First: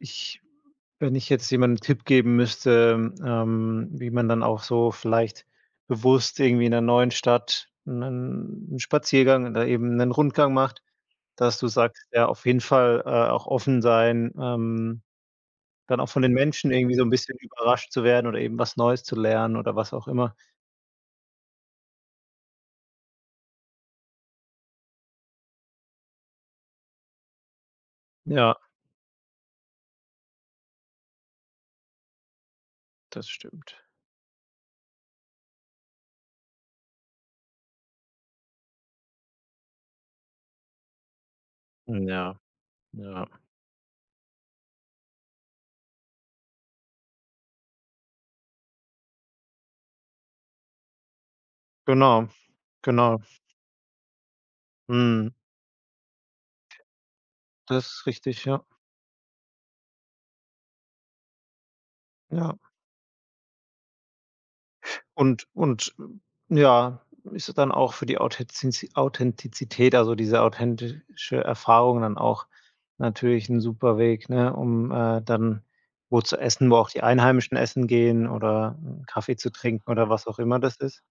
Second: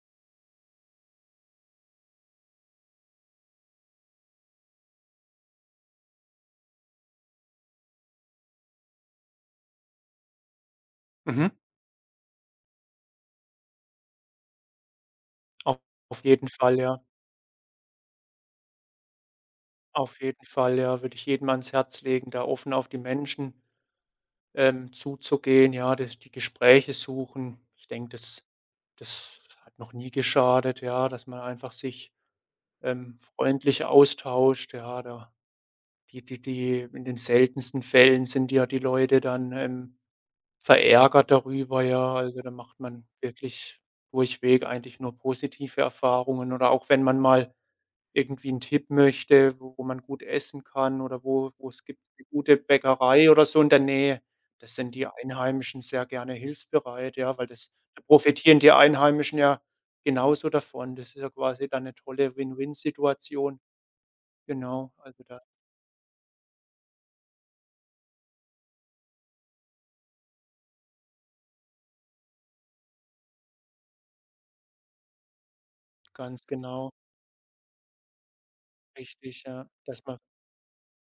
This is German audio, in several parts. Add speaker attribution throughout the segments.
Speaker 1: Ich wenn ich jetzt jemandem 'n Tipp geben müsste, ähm, wie man dann auch so vielleicht bewusst irgendwie in 'ner neuen Stadt 'nen 'n Spaziergang oder eben 'nen Rundgang macht,
Speaker 2: Mhm.
Speaker 1: dass du sagst, ja, auf jeden Fall, äh, auch offen sein, ähm,
Speaker 2: Au
Speaker 1: dann auch von
Speaker 2: auf
Speaker 1: den
Speaker 2: jeden
Speaker 1: Menschen
Speaker 2: Fall,
Speaker 1: irgendwie
Speaker 2: ja.
Speaker 1: so 'n bisschen überrascht zu werden oder eben was Neues zu lernen, oder was auch
Speaker 2: Auf
Speaker 1: immer.
Speaker 2: jeden Fall, ja. Würde ich jedem ans Herz legen, da offen auf die Menschen ähm, zuzugehen, ja, das die Gespräche suchen. Ich denke, das
Speaker 1: Ja.
Speaker 2: das hat noch nie geschadet, ja, dass man einfach sich, ähm,
Speaker 1: Das stimmt.
Speaker 2: freundlicher austauscht, ja, da die die die in den seltensten Fällen sind ja die Leute dann, ähm, verärgert darüber,
Speaker 1: Hm,
Speaker 2: ja.
Speaker 1: ja.
Speaker 2: Also, da macht man
Speaker 1: Ja.
Speaker 2: wirklich durchweg eigentlich nur positive Erfahrungen oder auch wenn man mal irgendwie 'n Tipp möchte, wo wo man gut essen kann oder wo wo es gibt, 'ne
Speaker 1: Genau,
Speaker 2: gute
Speaker 1: genau.
Speaker 2: Bäckerei oder so in der Nähe. Da sind die
Speaker 1: Mhm.
Speaker 2: Einheimischen sehr gerne hilfsbereit, ja, weil das
Speaker 1: Das
Speaker 2: da
Speaker 1: ist richtig,
Speaker 2: profitieren
Speaker 1: ja.
Speaker 2: die Einheimischen ja genauso davon. Das ist ja quasi dann 'ne tolle
Speaker 1: Ja.
Speaker 2: Win-Win-Situation. Genau, also, da
Speaker 1: Und und, hm, ja, ist dann auch für die Authenzizi Authentizität, also, diese authentische Erfahrung dann auch natürlich 'n super Weg, ne, um, äh, dann wo zu
Speaker 2: Ganz
Speaker 1: essen, wo auch
Speaker 2: genau.
Speaker 1: die Einheimischen essen gehen oder Kaffee
Speaker 2: Richtig,
Speaker 1: zu
Speaker 2: ja,
Speaker 1: trinken
Speaker 2: dass
Speaker 1: oder
Speaker 2: man
Speaker 1: was auch immer das ist.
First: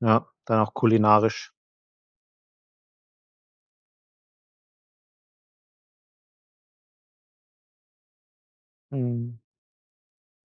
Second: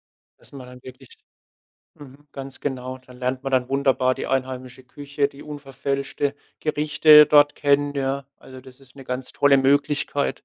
Speaker 1: Ja,
Speaker 2: dass
Speaker 1: dann
Speaker 2: man
Speaker 1: auch
Speaker 2: dann wirklich
Speaker 1: kulinarisch.
Speaker 2: mhm, ganz genau, da lernt man dann wunderbar die einheimische Küche, die unverfälschte Gerichte dort kennen, ja. Also, das ist 'ne ganz
Speaker 1: Mhm.
Speaker 2: tolle Möglichkeit.